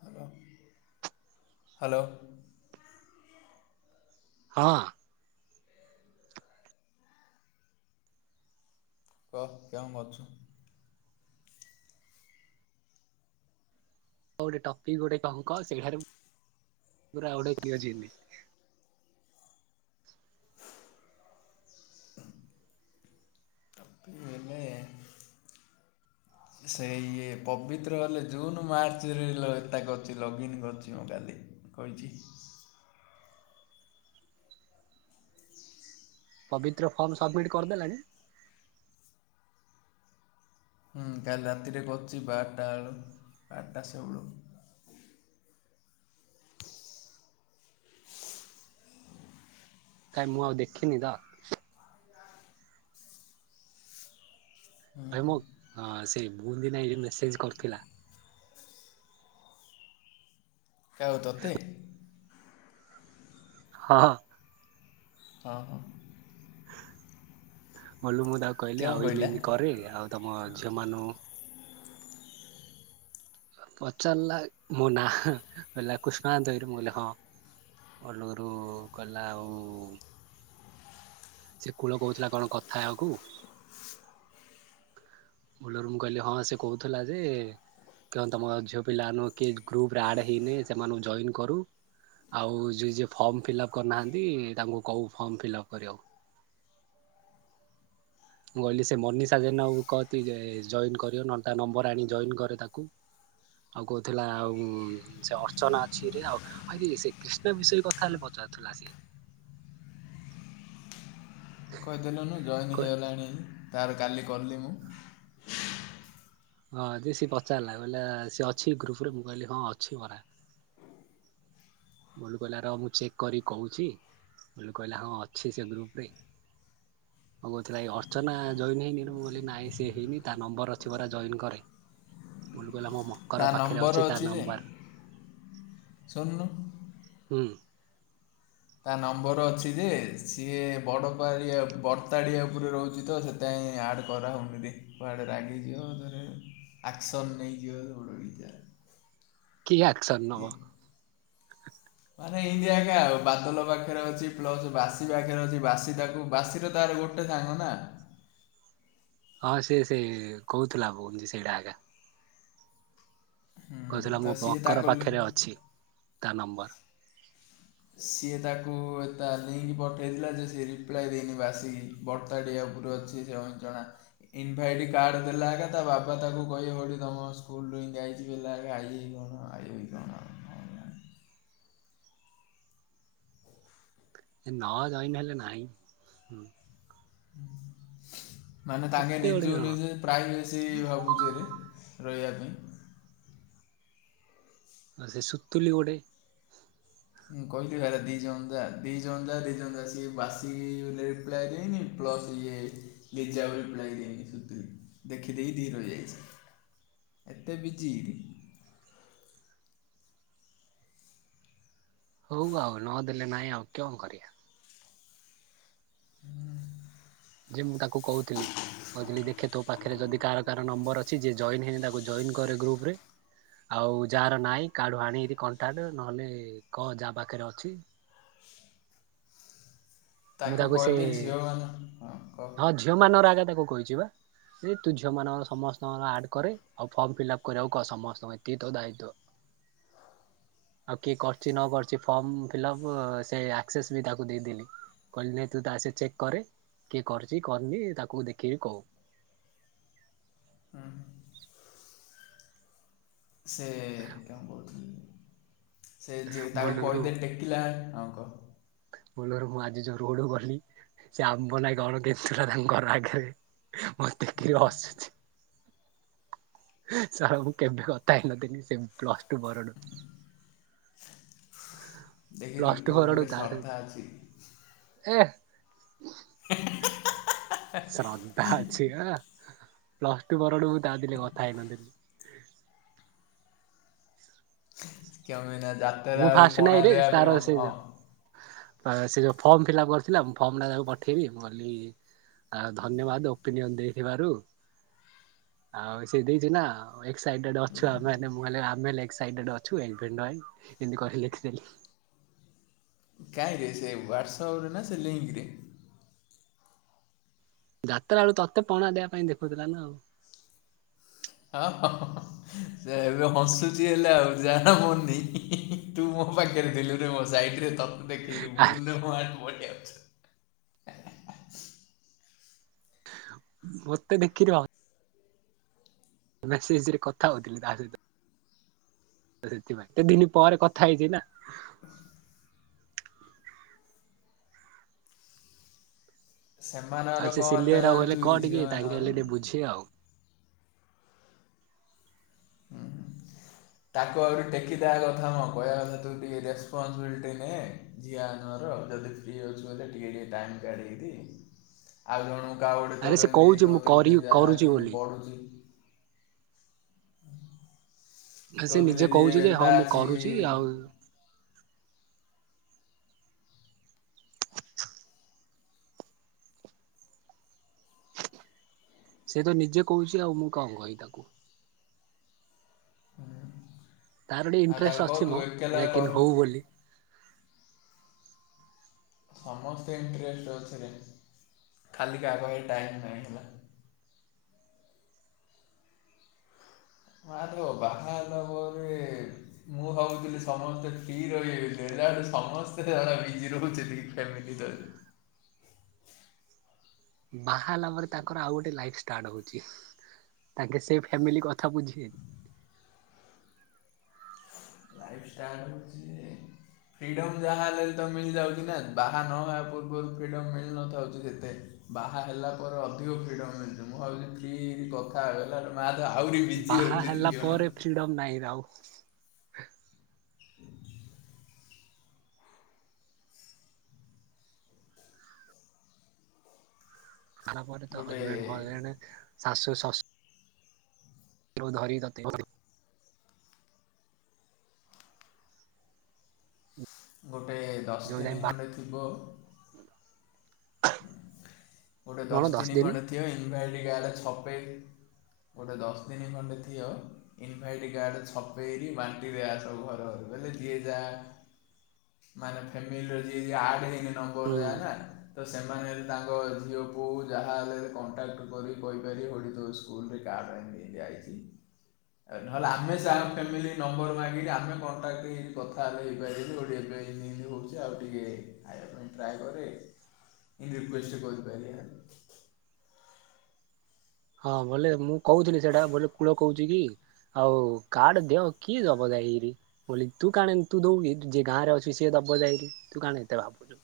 Hello. ହଁ। କହ କଁ କରୁଛୁ? ଆଉ ଗୋଟେ ଟପିକି ଗୋଟେ କହୁ କ ସେଇଠାରେ ପୂରା ଗୋଟେ [unintelligible] ହେଲେ ସେ ଇଏ ପବିତ୍ର ହେଲେ ଜୁନ ମାର୍ଚ୍ଚରେ କରିଛି ଲଗୀନ କରିଛି ମୁଁ କାଲି କହିଛି। ପବିତ୍ର ଫର୍ମ ସବମିଟ୍ କରିଦେଲାଣି? ହୁଁ କାଲି ରାତିରେ କରୁଛି ବାରଟା ବେଳୁ ବାରଟା ସେଉଳୁ। କାଇଁ ମୁଁ ଆଉ ଦେଖିନି ତ। ଭାଇ ମୁଁ ଆ ସେଇ [unintelligible] ନା ମେସେଜ କରିଥିଲା। କାହାକୁ ତତେ? ହଁ। ହଁ ହଁ। ଗଲୁ ମ ତାକୁ କହିଲି କେଉଁ ଆଉ ଏମତି କହିଲା? ଏମତି କରେ ଆଉ ତମ ଜମାନୁ ପଚାରିଲା ମୋ ନାଁ କିହିଲା କୃଷ୍ଣା ଆନ୍ତ ମୁଁ କହିଲି ହଁ ଅଲରୁ କହିଲା ଆଉ ସେ କୂଳ କହୁଥିଲା କଣ କଥା ହବାକୁ ବୋଲରୁ ମୁ କହିଲି ହଁ ସେ କହୁଥିଲା ଯେ କଣ ତୁମ ଝିଅ ପିଲାମାନ କିଏ ଗ୍ରୁପରେ ଆଡ଼୍ ହେଇନି ସେମାନଙ୍କୁ ଜଏନ୍ କରୁ ଆଉ ଯିଏ ଯିଏ ଫର୍ମ ଫିଲ୍ଅପ୍ କରୁନାହାନ୍ତି ତାଙ୍କୁ କହୁ ଫର୍ମ ଫିଲ୍ଅପ୍ କରିବାକୁ। ମୁଁ କହିଲି ସେ ମନିଷା ଜେନାଙ୍କୁ କହନ୍ତି ଯେ ଜଏନ କରିବ ନହେଲେ ତା ନମ୍ବର ଆଣି ଜଏନ କରେ ତାକୁ ଆଉ କହୁଥିଲା ଆଉ ସେ ଅର୍ଚ୍ଚନା ଅଛିରେ ଆଉ କି ସେ କ୍ରିଷ୍ଣ ବିଷୟ କଥା ହେଲେ ପଚାରୁଥିଲା ସେ। କହିଦେଲୁନୁ ଜଏନ୍ ହେଇଗଲାଣି। ତାର କାଲି କଲି ମୁଁ। ହଁ ଯେ ସିଏ ପଚାରିଲା କହିଲା ସିଏ ଅଛି ଗ୍ରୁପ ରେ ମୁଁ କହିଲି ହଁ ଅଛି ପରା। ବୁଲୁ କହିଲା ର ମୁଁ ଚେକ୍ କରି କହୁଛି ବୁଲୁ କହିଲା ହଁ ଅଛି ସେ ଗ୍ରୁପ ରେ ହଁ କହୁଥିଲ ଏଇ ଅର୍ଚ୍ଚନା ଜଏନ ହେଇନିଁ କହିଲି ନାଇଁ ସେ ହେଇନି ତା ନମ୍ବର ଅଛି ପରା ଜଏନ୍ କରେ ବୁଲୁ କହିଲା ମୋ ମକର ତା ପାଖରେ ନମ୍ବର ଅଛି ତା ଯେ ନମ୍ବର। ଶୁଣୁନୁ? ହୁଁ। ତା ନମ୍ବର ଅଛି ଯେ ସିଏ ବଡ଼ପଡ଼ିଆ ବରତାଡ଼ିଆ ଉପରେ ରହୁଛି ତ ସେଥିପାଇଁ ଆଡ଼୍ କରାହେଉନି କୁଆଡ଼େ ରାଗିଯିବ ତାରେ ଆକ୍ସନ୍ ନେଇଯିବ [unintelligible] କି ଆକ୍ସନ ଯେ। ନବ? ମାନେ ଇନ୍ତି ଏକା ଆଉ ବାଦଲ ପାଖରେ ଅଛି, ପ୍ଲସ ବାସି ପାଖରେ ଅଛି, ବାସି ତାକୁ ବାସିର ତାର ଗୋଟେ ସାଙ୍ଗ ନା। ହଁ ସେ ସେଇ କହୁଥିଲା ଭଉ ସେଇଟା ଆ କା ହୁଁ କହୁଥିଲା ମୋ ତ ସିଏ ବଙ୍କର ତାକୁ ପାଖରେ ଅଛି ତା ନମ୍ବର। ସିଏ ତାକୁ ଏ ତା ଲିଙ୍କ ପଠେଇଥିଲା ଯେ ସିଏ ରିପ୍ଲାଏ ଦେଇନି ବାସିକି, ବର୍ତ୍ତାଟିଆ ଉପରୁ ଅଛି ସେ ଜଣା ଇନଭାଇଟ୍ କାର୍ଡ଼ ଦେଲା ଏକା ତା ବାବା ତାକୁ କହିବେ ଭଳି ତମ ସ୍କୁଲରୁୁ ହିଁ ଯାଇଛି ବା [unintelligible] ଆଇ କଣ ଆଇ କଣ। ନ ଜଏନ ହେଲେ ନାହିଁ। ହୁଁ। ମାନେ ତାଙ୍କେ ଏତେ ଗୁଡେ ନିଜେକୁ କଣ ନିଜେ ପ୍ରାଇଭେଶି ଭାବୁଛି [unintelligible] ରହିଆ ପାଇଁ। ନା ସେ ସୁତୁଲି ଗୋଟେ ହୁଁ କହଥିଲା ହେଲା ଦି ଜଣ ଯା, ଦି ଜଣ ଯା, ଦି ଜଣ ଯା ସିଏ ବାସିକି ରିପ୍ଲାଇ ଦେଇନି, ପ୍ଲସ୍ ଇଏ ଲିଜାକୁ ରିପ୍ଲାାଇ ଦେଇନି ଦେଖିଦେଇି ଦି [unintelligible] ଯାଇଛି, ଏତେ ବିଜି। ହଉ ଆଉ ନଦେଲେ ନାଇଁ ଆଉ କଁ କରିଆ। ହୁଁ। ଯେ ମୁଁ ତାକୁ କହୁଥିଲି ମୋର ଅଛି ଯେ ଜଏନ ହେଇନି ତାକୁ ଜଏନ କର ଗ୍ରୁପରେ, ଆଉ ଯାହାର ନାଇଁ କାହାଠୁ ଆଣିକିରି କଂଟାକ୍ଟ ନହେଲେ କ ଯାହା ପାଖରେ ଅଛି। ମୁଁ ତାକୁ ସେ, କହିଦେ ଝିଅମାନ ହଁ କହ ହଁ ଝିଅ ମାନର [unintelligible] ତାକୁ କହିଛି ବା। ଏ ତୁ ଝିଅ ମାନଙ୍କର ସମସ୍ତଙ୍କର ଆଡ କରେ ଆଉ ଫର୍ମ ଫିଲପ କରିବାକୁ କ ସମସ୍ତଙ୍କୁ, ଏତିକି ତୋ ଦାୟିତ୍ୱ, ଆଉ କିଏ କରିଛି ନ କରିଛି ଫର୍ମ ଫିଲପ ସେ ଆକ୍ସସେସ୍ ବି ତାକୁ ଦେଇଦେଲି। କହିଲି ନାଇ ତୁ ତା ସେ ଚେକ୍ କରେ, କିଏ କରୁଚି କରିନି ତାକୁ ଦେଖିକି କହୁ। ହୁଁ। ସେ କଣ କ [unintelligible] ସେ ଯିଏ ତାକୁ ବୋଲରୁ କହିଦେ ଟେକିଲା ଆଉ କ ବୋଲରୁ ମୁଁ ଆଜି ଯୋଉ ରୋଡ ରୁ ଗଲି ସେ ଆମ୍ବ ନା କଣ [unintelligible] ଥିଲା ତାଙ୍କ ଘର ଆଗରେ ମତେ ଦେଖକି ହସୁଛି। ସାର୍ ମୁଁ କେବେ କଥା ହେଇନଥିଲିନି ସେ ପ୍ଲସ ଟୁ ପରଠୁ। ଦେଖିଲୁ ପ୍ଲସ ଟୁ ତୋ ପରଠୁ ଉପରେ ତା ସହିତ ଶର୍ଦ୍ଧା ଅଛି। ଏ [unintelligible] ଶ୍ରଦ୍ଧା ଅଛି ଆ ପ୍ଲସ ଟୁ ପରଠୁ ମୁ ତା ଦିନେ କଥା ହେଇନଥିଲି। କିଆ ମିିନା ମୁଁ ଯାତ୍ରା ରୁ ଫାଷ୍ଟ ପଣା ନାଇଁରେ ଦେବା ତାର ପାଇଁ ହଁ ସେ ହଁ ସେ ଯୋଉ ଫର୍ମ ଫିଲ୍ଅପ୍ କରିଥିଲା ଫର୍ମ ଟା ତାକୁ ପଠେଇଲି ମୁଁ କହିଲି ଧନ୍ୟବାଦ ଓପିନିଅନ ଦେଇଥିବାରୁ ଆଉ ସେ ଦେଇଛି ନା ଏକ୍ସାଇଟେଡ ଅଛୁ ଆମେମାନେ ମୁଁ ହେଲେ ଆମେ ଲେ ଏକ୍ସାଇଟେଡ ଅଛୁ ଏନଫ୍ରିନନାଇନ ଏମତି କହି ଲେଖିଦେଲି। କାହିଁରେ ସେ ହ୍ଵାଟ୍ସଆପରେ ନା ସେ ଲିଙ୍କରେ? ଯତ୍ରା ବେଳୁ ତତେ ପଣା ଦେବା ପାଇଁ ଦେଖୁଥିଲା ନା ଆଉ। ହଁ [unintelligible] ସେ ଏବେ ହସୁଚି ହେଲେ ଆଉ ଯାହା ପଡୁନି [unintelligible] ତୁ ମୋ ପାଖରେ ଥିଲୁରେ ମୋ ସାଇଟିରେ ତ [unintelligible] ମତେ ଦେଖିରି ହ ମେସେଜରେ କଥା ହଉଥିଲି ତା ସହିତ ସେଥିପାଇଁ ଏତେ ଦିନ ପରେ କଥା ହେଇଛି ନା। ସେମାନଙ୍କର ଆଉ ସେ କ'ଣ ଏତେ ସିଲେଇରା କହିଲେ ଜାଣିଛୁ କ‌ଅ କିରେ ଟିକେ ତାଙ୍କେ ହେଲେ ଝିଅମାନଙ୍କର ଟିକେ ବୁଝିବେ ଆଉ ହୁଁ ତାକୁ ଆହୁରି ଟେକିଦବା କଥା ମଁ କହିବା କଥା ତୁ ଟିକେ ରେସପନ୍ସିବିଲିଟି ଟିକେ ନେ ଝିଅ [unintelligible] ଆମର ଯଦି ଫ୍ରି ଅଛୁ ବୋଧେ ଟିକେ ଟିକେ ଟାଇମ୍ କାଢିକି ଦେ ଆଉ ଜଣ ଗାଁ ଗୋଟେ ଆରେ ତୋର ସେ କହୁଛି ଏମିତି ମୁଁ କରି [unintelligible] ଯାହା କରୁଛି ଯେମିତି ବୋଲି ପଢୁଚି। ହେ ସେ ତୋ ଥିଲେ ନିଜେ କୋହୁଚି ଯିଏ ଯେ ହଁ ତା ମୁଁ ଅଛି କରୁଚି ଆଉ ସେ ତ ନିଜେ କୋହୁଚି ଆଉ ମୁଁ କଣ କହିବି ତାକୁ। ତାର ଗୋଟେ ଆଉ ତାକୁ ଇଣ୍ଟରେଷ୍ଟ କହ ଅଛି ତୁ ମ ଏକେଲା [unintelligible] କର ହୋଉ ବୋଲି। ସମସ୍ତେ ଇଣ୍ଟରେଷ୍ଟ ଏଥିରେ ଖାଲି କାହା ପାଖରେ ଟାଇମ୍ ନାହିଁ ହେଲା। ! ! ! ! ! ! ! ! ! ! ବାହାହେଲା ପରେ ତାଙ୍କର ଆଉ ଗୋଟେ ଲାଇଫି ଷ୍ଟାର୍ଟ ହୋଉଚି ତାଙ୍କେ ସେ ଫ୍ୟାମିଲି କଥା ବୁଝିବେ। ଲାଇଫିଷ୍ଟାଟ ହେଉଚି ଫ୍ରିଡମ୍ ଯାହା ହେଲେ ତ ମିଳିଯାଉଚି ନା ବାହା ନହବା ପୂର୍ବରୁ ଫ୍ରିଡମ୍ ମିଳିନଥାଉଚି ଯେତେ ବାହା ହେଲା ପରେ ଅଧିକ ଫ୍ରିଡମ୍ ମିଳୁଚି। ମୁଁ ଭାବୁଚି ଫ୍ରି ହେଇକି କଥା [unintelligible] ବିଜି ବାହା ରହୁଛି ଦି ହେଲା ଜଣ ପରେ ଫ୍ରିଡମ୍ ନାହିଁରେ ଆଉ ବାହାହେଲା ପରେ ତ ଗୋଟେ ହଜବେଣ୍ଡ ହଜବେଣ୍ଡ ଶାଶୁ ଶ ଅସ୍ ଧରି ତତେ [unintelligible] ଗୋ ଗୋଟେ ଦଶ ଯୋଉ ଯାଏ ଦିନି ବା ଖଣ୍ଡେ ଥିବ ଗୋଟେ ଦଶ ଦିନି ଖଣ୍ଡେ ଥିବ ଇନଭାଇଟ୍ କାର୍ଡ ଛପ୍ ଗୋଟେ ଦଶ ଦିନ ଖଣ୍ଡେ ଥିବ ଇନଭାଇଟ୍ କାର୍ଡ ଛପେଇରି ବାଣ୍ଟିବେ ଆସ ଘର ଘର ବେଲେ ଯିଏ ଯାହା ମାନେ ଫ୍ୟାମିଲି ରେ ଯିଏ ଯିଏ ଆଡ୍ ହେଇନାହିଁ ହୁଁ। [unintelligible] ଯାଏନା ସେମାନେ ତାଙ୍କ ଝିଅ ପୁଅକୁ ଯାହାହେଲେ କଣ୍ଟାକ୍ଟ କରିିକି କହିପାରିବେ କଉଠି ତୁ ସ୍କୁଲରେ କାର୍ଡ଼ ଆଣିକି ଆଜି ଆଇଛି ଆ ନହେଲେ ଆମେ ସ ଫ୍ୟାମିଲି ନମ୍ବର ମାଗିକି ଆମେ କଣ୍ଟାକ୍ଟ ହେଇକି କଥା ହେଲେ ହେଇପାରିବୁ ଏବେ ଏମିତି ଏମିତି ହେଉଛି ଆଉ ଟିକେ ଖାଇବା ପାଇଁ ଟ୍ରାଏ କରେ। ରିକୁଏଷ୍ଟ କରି ପାରିଆ। ହଁ ବୋଲେ ମୁଁ କହୁଥିଲି ସେଇଟା ବୋଲେ କୂଳ କହୁଛି କି ଆଉ କାର୍ଡ ଦେଅ କିଏ ଦବ ଯାଇକିରି ବୋଲି ତୁ କାଣ ତୁ ଦଉ କିି ଯିଏ ଗାଁ ରେ ଅଛି ସିଏ ଦବ ଯାଇକିରି ତୁ କାଣ ଏତେ ଭାବୁଛୁ।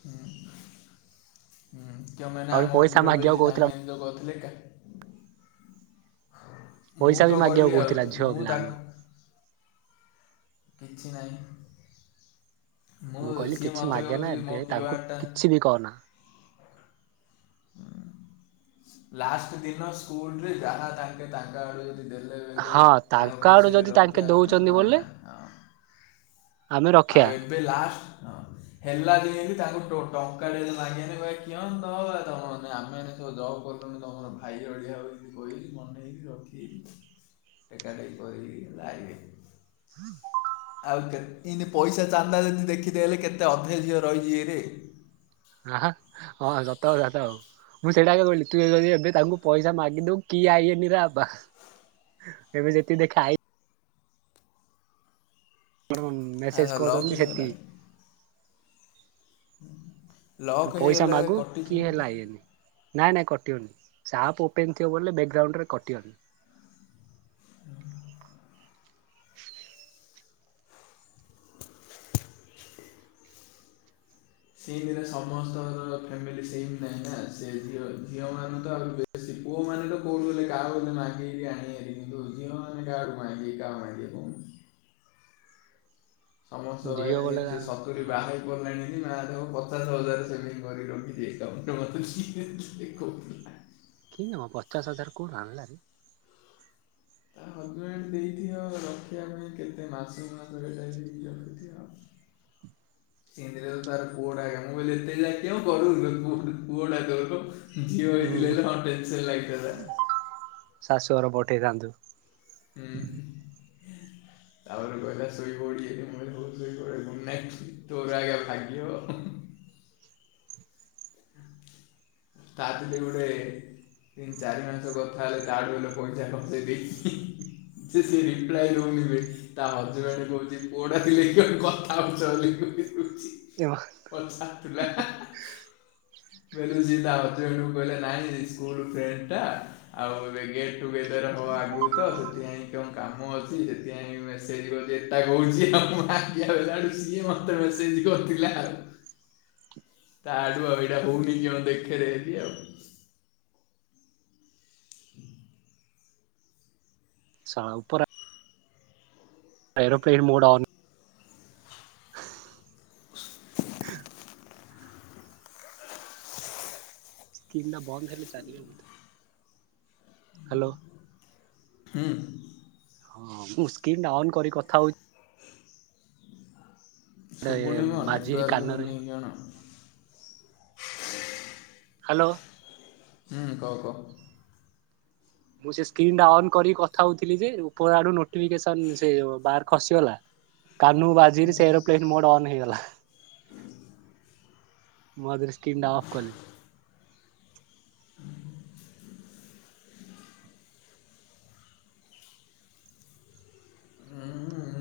ହୁଁ ହୁଁ। ଯୋଉମାନେ ଆହୁରି ଆମ ପଇସା ଉପର ବି ଏ ମାଗିବାକୁ କହୁଥିଲା ଯୋଉ [unintelligible] କରୁଥିଲେ। ମୁଁ ପଇସା ବି ତ କହିଲି ମାଗିବାକୁ ଆଉ କହୁଥିଲା ଝିଅ ମୁଁ ତାକୁ ପିଲାମାନଙ୍କୁ। କିଛି ନାହିଁ। ମୁଁ କହିଲି ସିଏ କିଛି ମୋତେ ମାଗେ ନା କହୁଛି ମୋ ଏବେ ତାଙ୍କୁ କ୍ୟୁଆର୍ଟା କିଛି ବି କହନା। ଲାଷ୍ଟ ଦିନ ସ୍କୁଲରେ ଯାହା ତାଙ୍କେ ତାଙ୍କ ଆଡୁ ଯଦି ଦେଲେ ବେଲେ ହଁ ତାଙ୍କ ଆଡୁ ଖୁସିରେ ଯଦି ତାଙ୍କେ ରଖିବା କଥା ଦଉଛନ୍ତି ନହେଲେ ବୋଲେ ନାହିଁ ହଁ ଆପ୍ ଆଉ ଏବେ ଲାଷ୍ଟ ହଁ ହେଲା ଦିନ ତାଙ୍କୁ ଟୋ ଟଙ୍କା ଟେ ବି ମାଗେନି ଭାଇ କିଅଣ ତ ତମେମାନେ ଆମେମାନେ ସବୁ ଜବ୍ କଲୁନୁ ତମର ଭାଇ ଅଳିଆ ହୋଇକି କହିକି ମନେଇକି ରଖିକି ଟେକା ଟେକି କରିକି ଲାଇବେ। ଆଉ ଯେ ଏଇନେ ପଇସା ଚାନ୍ଦା ଯଦି ଦେଖିଦେଲେ କେତେ ଅଧେ ଝିଅ ରହିଯିବେରେ। ଆହା ହଁ ସତ କଥା ତ ଆଉ ମୁଁ ସେଇଟାକ କହିଲି ତୁ ଯଦି ଏବେ ତାଙ୍କୁ ପଇସା ମାଗିଦଉ କିଏ ଆଇଏନି ରେ ବାବା ଏବେ ଯେତିକି ଦେଖା ଆଇ କଣ ମେସେଜ ଆଉ ଲକ୍ କରିଛନ୍ତି ହେଇଗଲା ସେତିକି। ରେ ତୁ ଲକ୍ ପଇସା ହେଇଗଲେ ମାଗୁ କି କଟିଯିବ ହେଲେ ତ ଆଇଏନି। ନାଇଁ ନାଇଁ କଟିିବନି ସେ ଆପ୍ ଓପେନ୍ ଥିବ ବୋଲେ ବ୍ୟାକ୍ଗ୍ରାଉଣ୍ଡରେ କଟିିବନି। ସେଇଦିନ ସମସ୍ତଙ୍କର ଫ୍ୟାମିଲି ସେମ ନାହିଁ ନା ସେ ଝିଅ ଝିଅ ମାନେ ତ ଆହୁରି ବେଶୀ ପୁଅମାନେ ତ କୋଉଠୁ ହେଲେ କାହାକୁ ହେଲେ ମାଗିକି ଆଣିବେହାରି କିନ୍ତୁ ଝିଅ ମାନେ କାହାଠୁ ମାଗିବେ କାହାକୁ ମାଗିବେ କହୁନୁ? ସମସ୍ତ ଝିଅ ବୋଲେ [unintelligible] ସେ ସତୁରି ହଁ ବାହାରି ପଡିଲାଣି କି ନା ତାକୁ ପଚାଶ ହଜାର ସେମିତି କରି ରଖିଛି ଏକାଉଣ୍ଟ ରେ ରଖିଛି। [unintelligible] କହୁଥିଲି ନା। କିନ୍ତି କଣ ପଚାଶ ହଜାର କୋଉଠୁ ଆଣିଲାରେ? ତା ହଜବେଣ୍ଡ ଦେଇଥିବ ରଖିବା ପାଇଁ କେତେ ମାସ ମାସଟା ରଖିଥିବ ସେମିତିରେ ତ ତାର ପୁଅଟା ଆଜ୍ଞା ମୁଁ କହିଲି ଏତେ ଯାଏଁ [unintelligible] କରୁନ ପୁଅଟା ତୋର ଝିଅ ହୁଁ ହେଇଥିଲେ ହଁ ଟେନସନ ଲାଗିଥାନ୍ତା। ଶାଶୁଘର ପଠେଇଥାନ୍ତୁ। ହୁଁ। ତାପରେ କହିଲା ଶୋଇ ପଡ଼ି [unintelligible] କେମିତି ପୁଅ ଶୋଇବ [unintelligible] ନେଷ୍ଟ ତୋର ଆଗେ ଭାଗିବ। ତା ହରେ ଗୋଟେ ତିନି ଚାରି ମାସ କଥା ହେଲେ ତାଠୁ ଗଲେ ପଇସା ଖଚେଇ ଦେଇକି ସେ ସେ ରିପ୍ଲାଏ ରହୁନିବ ତା ହଜବେଣ୍ଡ କହୁଛି ପୋଡା ଥିଲେ କଥାବ [unintelligible] ଛି ପଚାରୁଥିଲା। ବେଲୁ ଜି ତା ହଜବେଣ୍ଟ କୁ କହିଲା ନାଇଁ ସ୍କୁଲ ଫ୍ରେଣ୍ଡ୍ ଟା ଆଉ [unintelligible] ଟୁଗେଦର ହବ ଆଗୁକତ ସେଥିପାଇଁ କଣ କାମ ଅଛି ସେଥିପାଇଁ ମେସେଜ କରିଚି ଏଟା କୋହୁଚି [unintelligible] ସିଏ ମତେ ମେସେଜ କରୁଥିଲା ଆଉ। ତାଆଡୁ ଆଉ ଏଇଟା ହୋଉନି କିଅଣ ଦେଖେରେ ଆଜି ଆଉ। ସାଉ ପରା ଏରୋପ୍ଲେନ୍ ମୋଡ ଅନ୍ [inaudible] ସ୍କ୍ରିନ୍ ଟା ବନ୍ଦ ହେଲେ ଚାଲିବ ବୋଧେ। ହାଲୋ। ହୁଁ। ହଁ ମୁଁ ସ୍କ୍ରୀନ ଟା ଅନ୍ କରି କଥା ହୋଉ ଶୁବୁନି ମ ବାଜିରି ନେଟୱାର୍କ କୁ କାନରେ ନେଇକି ଆଣ। ହାଲୋ। ହୁଁ କ‌ଅ କ‌ଅ। ମୁଁ ସେ ସ୍କ୍ରୀନ୍ ଟା ଅନ୍ କରି କଥା ହୋଉଥିଲି ଯେ ଉପର ଆଡୁ ନୋଟିଫିକେସନ ସେ ବାର ଖସିଗଲା। କାନୁକୁ ବାଜିକିରି ସେ ଏରୋପ୍ଲେନ ମୋଡ ଅନ୍ ହେଇଗଲା। ମୁଁ ଆଉ ଥରେ ସ୍କ୍ରୀନଟା ଅଫ୍ କଲି। ହୁଁ ଉଁ [unintelligible]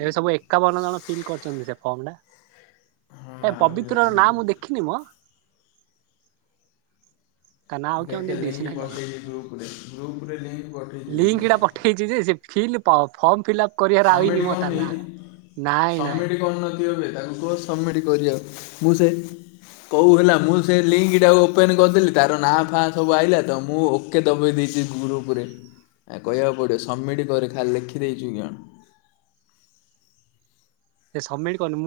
ଏବେ ସବୁ ଏକାବନ ଜଣ ଫିଲ୍ କରିଚନ୍ତି ସେ ଫର୍ମଟା? ହଁ ଏ ଆହୁରି ପବିତ୍ର ଅଛି ର ନାଁ ଦେଖୁ ମୁଁ ଦେଖିନି ମ। ତା ନାଁ ଆଉ କଣ ଦେଇଦେଇଛି ନା କଣ? ଗ୍ରୁଫରେ ଲିଙ୍କ ଲିଙ୍କଟା ପଠେଇଚି ଯେ ସେ ଫିଲ୍ ପା ଫର୍ମ ଫିଲ୍ଅପ ସମମିଟ କରନି ନାଇଁ ନାଇଁ ସମମିଟି କରିନଥିବ ବେ। ତାକୁ କୁହ ସବମିଟ୍ କରିବ ମୁଁ ସେ କହୁ ହେଲା ମୁଁ ସେ ଲିଙ୍କ ଟାକୁ ଓପେନ କରିଦେଲି ତାର ନାଁ ଫାଁ ସବୁ ଆଇଲା ତ ମୁଁ ଓକେ ଦବେଇ ଦେଇଛି ଗ୍ରୁପରେ କହିବାକୁ ପଡ଼ିବ ସବମିଟ୍ କରେ ଖାଲି ଲେଖିଦେଇଛୁ କିଅଣ। ସେ ସବମିଟ କରିନି ମୁଁ